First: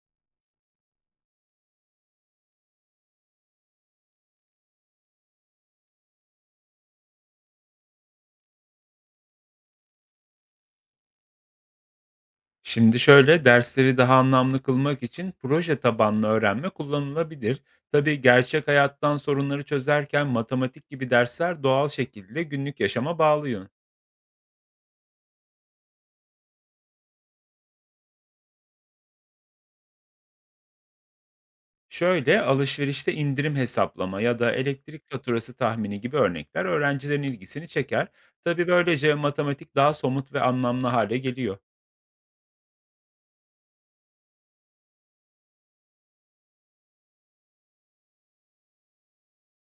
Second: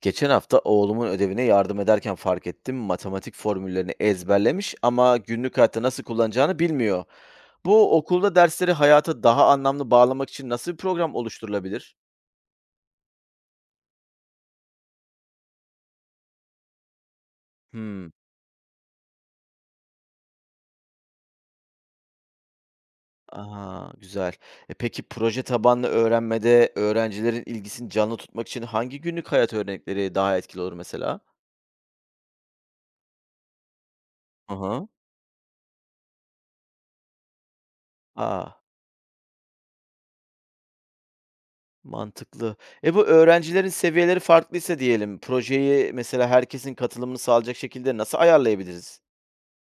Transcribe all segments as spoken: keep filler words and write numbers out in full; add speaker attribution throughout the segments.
Speaker 1: Geçen hafta oğlumun ödevine yardım ederken fark ettim. Matematik formüllerini ezberlemiş ama günlük hayatta nasıl kullanacağını bilmiyor. Bu okulda dersleri hayata daha anlamlı bağlamak için nasıl bir program oluşturulabilir?
Speaker 2: Şimdi şöyle, dersleri daha anlamlı kılmak için proje tabanlı öğrenme kullanılabilir.
Speaker 1: Hmm.
Speaker 2: Tabii gerçek hayattan sorunları çözerken matematik gibi dersler doğal şekilde günlük yaşama bağlıyor.
Speaker 1: Aha, güzel. E peki proje tabanlı öğrenmede öğrencilerin ilgisini canlı tutmak için hangi günlük hayat örnekleri daha etkili olur mesela?
Speaker 2: Şöyle alışverişte indirim hesaplama ya da
Speaker 1: Aha.
Speaker 2: elektrik faturası tahmini gibi örnekler öğrencilerin ilgisini çeker.
Speaker 1: Aa,
Speaker 2: Tabii böylece matematik daha somut ve anlamlı hale geliyor.
Speaker 1: mantıklı. E bu öğrencilerin seviyeleri farklıysa diyelim, projeyi mesela herkesin katılımını sağlayacak şekilde nasıl ayarlayabiliriz?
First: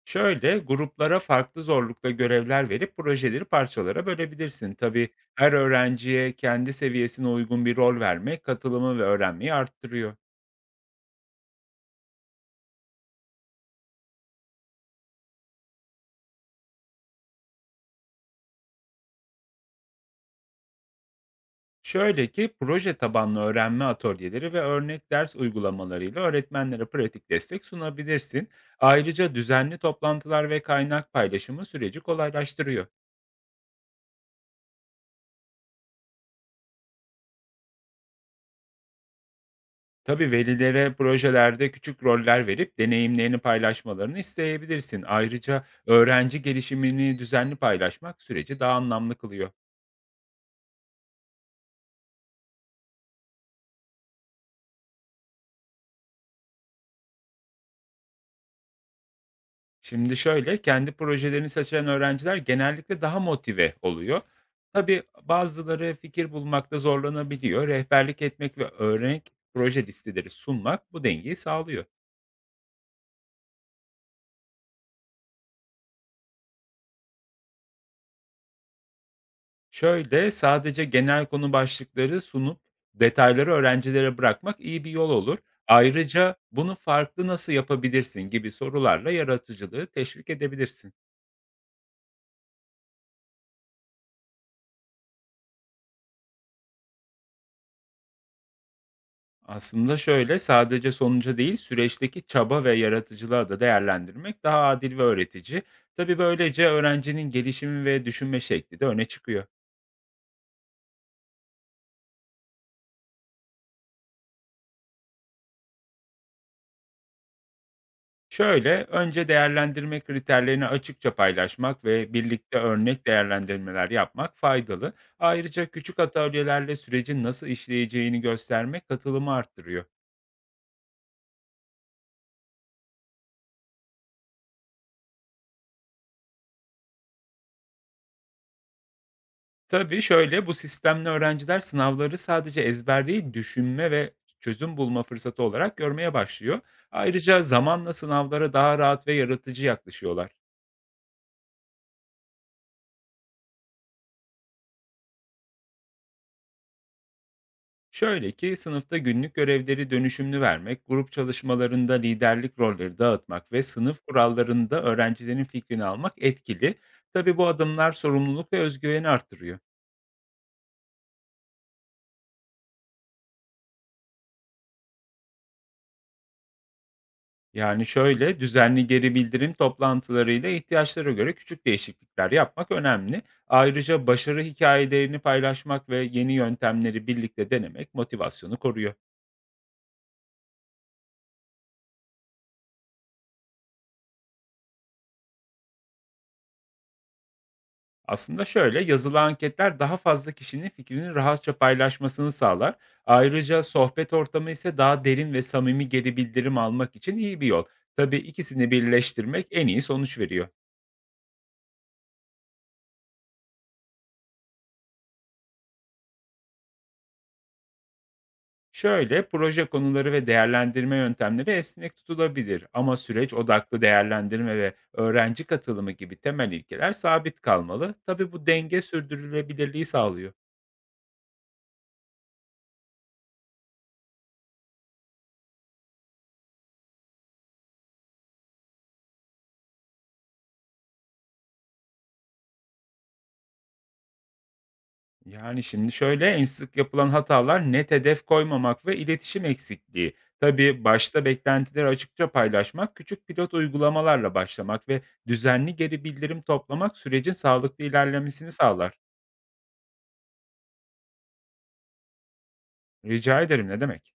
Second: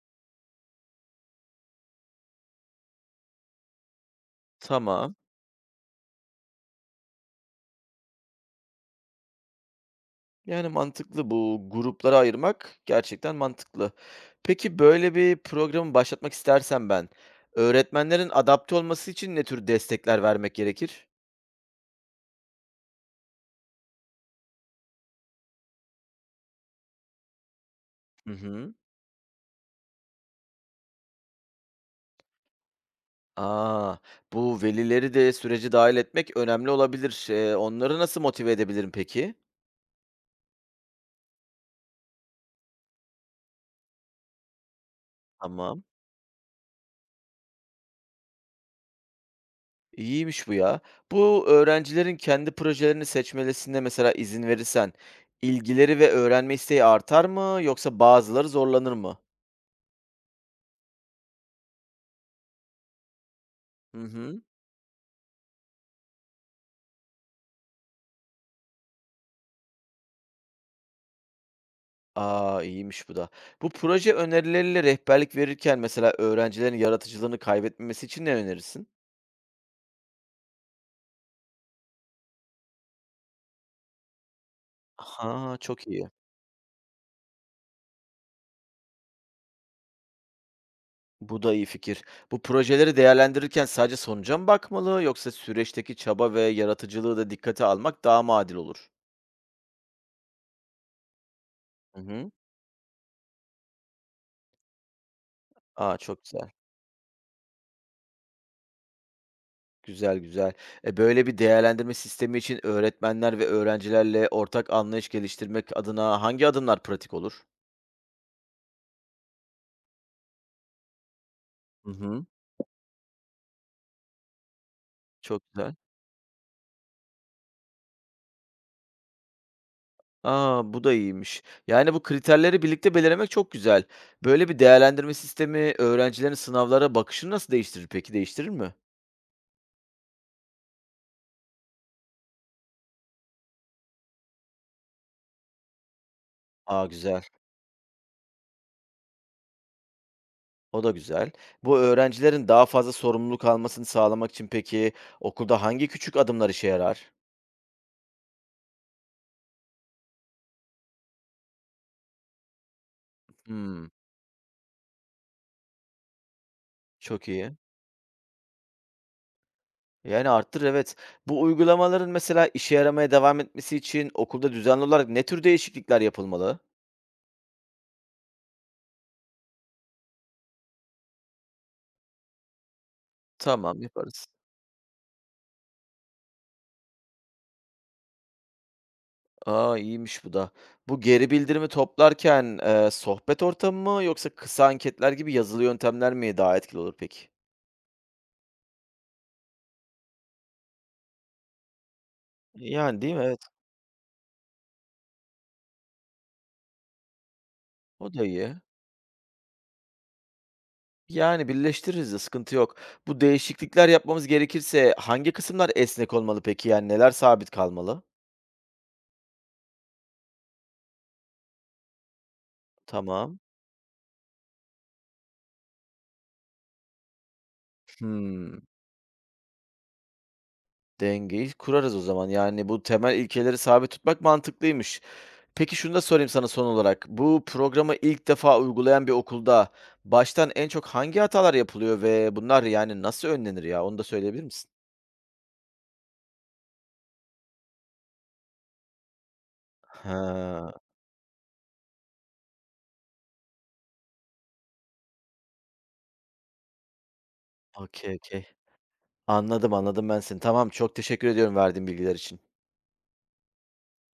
Speaker 2: Şöyle gruplara farklı zorlukta görevler verip projeleri parçalara bölebilirsin. Tabii
Speaker 1: Tamam.
Speaker 2: her öğrenciye kendi seviyesine uygun bir rol vermek katılımı ve öğrenmeyi arttırıyor.
Speaker 1: Yani mantıklı, bu gruplara ayırmak gerçekten mantıklı. Peki böyle bir programı başlatmak istersem ben, öğretmenlerin adapte olması için ne tür destekler vermek gerekir?
Speaker 2: Şöyle ki proje tabanlı öğrenme atölyeleri ve örnek ders uygulamalarıyla öğretmenlere pratik destek
Speaker 1: Hı
Speaker 2: sunabilirsin.
Speaker 1: hı.
Speaker 2: Ayrıca düzenli toplantılar ve kaynak paylaşımı süreci kolaylaştırıyor.
Speaker 1: A, bu velileri de süreci dahil etmek önemli olabilir. Eee, onları nasıl motive edebilirim peki?
Speaker 2: Tabii velilere projelerde küçük roller verip deneyimlerini paylaşmalarını isteyebilirsin. Ayrıca
Speaker 1: Tamam.
Speaker 2: öğrenci gelişimini düzenli paylaşmak süreci daha anlamlı kılıyor.
Speaker 1: İyiymiş bu ya. Bu öğrencilerin kendi projelerini seçmelerine mesela izin verirsen ilgileri ve öğrenme isteği artar mı yoksa bazıları zorlanır mı?
Speaker 2: Şimdi şöyle, kendi projelerini seçen öğrenciler genellikle daha motive
Speaker 1: Hı
Speaker 2: oluyor.
Speaker 1: hı.
Speaker 2: Tabii bazıları fikir bulmakta zorlanabiliyor. Rehberlik etmek ve örnek proje listeleri sunmak bu dengeyi sağlıyor.
Speaker 1: Aa, İyiymiş bu da. Bu proje önerileriyle rehberlik verirken mesela öğrencilerin yaratıcılığını kaybetmemesi için ne önerirsin?
Speaker 2: Şöyle, sadece genel konu başlıkları sunup detayları öğrencilere bırakmak iyi bir yol olur.
Speaker 1: Aha, çok iyi.
Speaker 2: Ayrıca "Bunu farklı nasıl yapabilirsin?" gibi sorularla yaratıcılığı teşvik edebilirsin.
Speaker 1: Bu da iyi fikir. Bu projeleri değerlendirirken sadece sonuca mı bakmalı yoksa süreçteki çaba ve yaratıcılığı da dikkate almak daha mı adil olur?
Speaker 2: Aslında şöyle, sadece sonuca değil,
Speaker 1: Hı
Speaker 2: süreçteki
Speaker 1: hı.
Speaker 2: çaba ve yaratıcılığa da değerlendirmek daha adil ve öğretici.
Speaker 1: Aa,
Speaker 2: Tabii
Speaker 1: çok güzel.
Speaker 2: böylece öğrencinin gelişimi ve düşünme şekli de öne çıkıyor.
Speaker 1: Güzel, güzel. E, böyle bir değerlendirme sistemi için öğretmenler ve öğrencilerle ortak anlayış geliştirmek adına hangi adımlar pratik olur?
Speaker 2: Şöyle, önce değerlendirme kriterlerini açıkça paylaşmak
Speaker 1: Hı
Speaker 2: ve
Speaker 1: hı.
Speaker 2: birlikte örnek değerlendirmeler yapmak faydalı.
Speaker 1: Çok
Speaker 2: Ayrıca
Speaker 1: güzel.
Speaker 2: küçük atölyelerle sürecin nasıl işleyeceğini göstermek katılımı arttırıyor.
Speaker 1: Aa, bu da iyiymiş. Yani bu kriterleri birlikte belirlemek çok güzel. Böyle bir değerlendirme sistemi öğrencilerin sınavlara bakışını nasıl değiştirir peki? Değiştirir mi?
Speaker 2: Tabii şöyle, bu sistemle öğrenciler sınavları sadece ezber değil, düşünme ve çözüm bulma fırsatı olarak görmeye başlıyor.
Speaker 1: Aa, güzel.
Speaker 2: Ayrıca zamanla sınavlara daha rahat ve yaratıcı yaklaşıyorlar.
Speaker 1: O da güzel. Bu öğrencilerin daha fazla sorumluluk almasını sağlamak için peki okulda hangi küçük adımlar işe yarar?
Speaker 2: Şöyle ki sınıfta günlük görevleri dönüşümlü vermek, grup çalışmalarında liderlik rolleri dağıtmak ve
Speaker 1: Hımm,
Speaker 2: sınıf kurallarında öğrencilerin fikrini almak etkili.
Speaker 1: çok
Speaker 2: Tabii bu
Speaker 1: iyi.
Speaker 2: adımlar sorumluluk ve özgüveni arttırıyor.
Speaker 1: Yani arttır, evet. Bu uygulamaların mesela işe yaramaya devam etmesi için okulda düzenli olarak ne tür değişiklikler yapılmalı?
Speaker 2: Yani şöyle düzenli geri bildirim toplantılarıyla ihtiyaçlara göre küçük değişiklikler yapmak önemli.
Speaker 1: Tamam,
Speaker 2: Ayrıca
Speaker 1: yaparız.
Speaker 2: başarı hikayelerini paylaşmak ve yeni yöntemleri birlikte denemek motivasyonu koruyor.
Speaker 1: Aa, iyiymiş bu da. Bu geri bildirimi toplarken, eee, sohbet ortamı mı yoksa kısa anketler gibi yazılı yöntemler mi daha etkili olur peki?
Speaker 2: Aslında şöyle, yazılı anketler daha fazla kişinin fikrini rahatça paylaşmasını sağlar.
Speaker 1: Yani, değil mi? Evet.
Speaker 2: Ayrıca sohbet ortamı ise daha derin ve samimi geri bildirim almak için iyi bir yol.
Speaker 1: O
Speaker 2: Tabii
Speaker 1: da iyi.
Speaker 2: ikisini birleştirmek en iyi sonuç veriyor.
Speaker 1: Yani, birleştiririz de sıkıntı yok. Bu değişiklikler yapmamız gerekirse hangi kısımlar esnek olmalı peki? Yani, neler sabit kalmalı?
Speaker 2: Şöyle, proje konuları ve değerlendirme yöntemleri esnek tutulabilir ama süreç
Speaker 1: Tamam.
Speaker 2: odaklı değerlendirme ve öğrenci katılımı gibi temel ilkeler sabit kalmalı. Tabii bu
Speaker 1: Hımm.
Speaker 2: denge sürdürülebilirliği sağlıyor.
Speaker 1: Dengeyi kurarız o zaman. Yani, bu temel ilkeleri sabit tutmak mantıklıymış. Peki şunu da sorayım sana son olarak. Bu programı ilk defa uygulayan bir okulda baştan en çok hangi hatalar yapılıyor ve bunlar yani nasıl önlenir ya? Onu da söyleyebilir misin?
Speaker 2: Yani, şimdi şöyle, en sık yapılan hatalar net hedef koymamak ve iletişim eksikliği.
Speaker 1: Ha,
Speaker 2: Tabii, başta beklentileri açıkça paylaşmak, küçük pilot uygulamalarla başlamak ve düzenli geri bildirim toplamak sürecin sağlıklı
Speaker 1: okey, okey.
Speaker 2: ilerlemesini sağlar.
Speaker 1: Anladım, anladım ben seni. Tamam, çok teşekkür ediyorum verdiğin bilgiler için.
Speaker 2: Rica ederim, ne demek.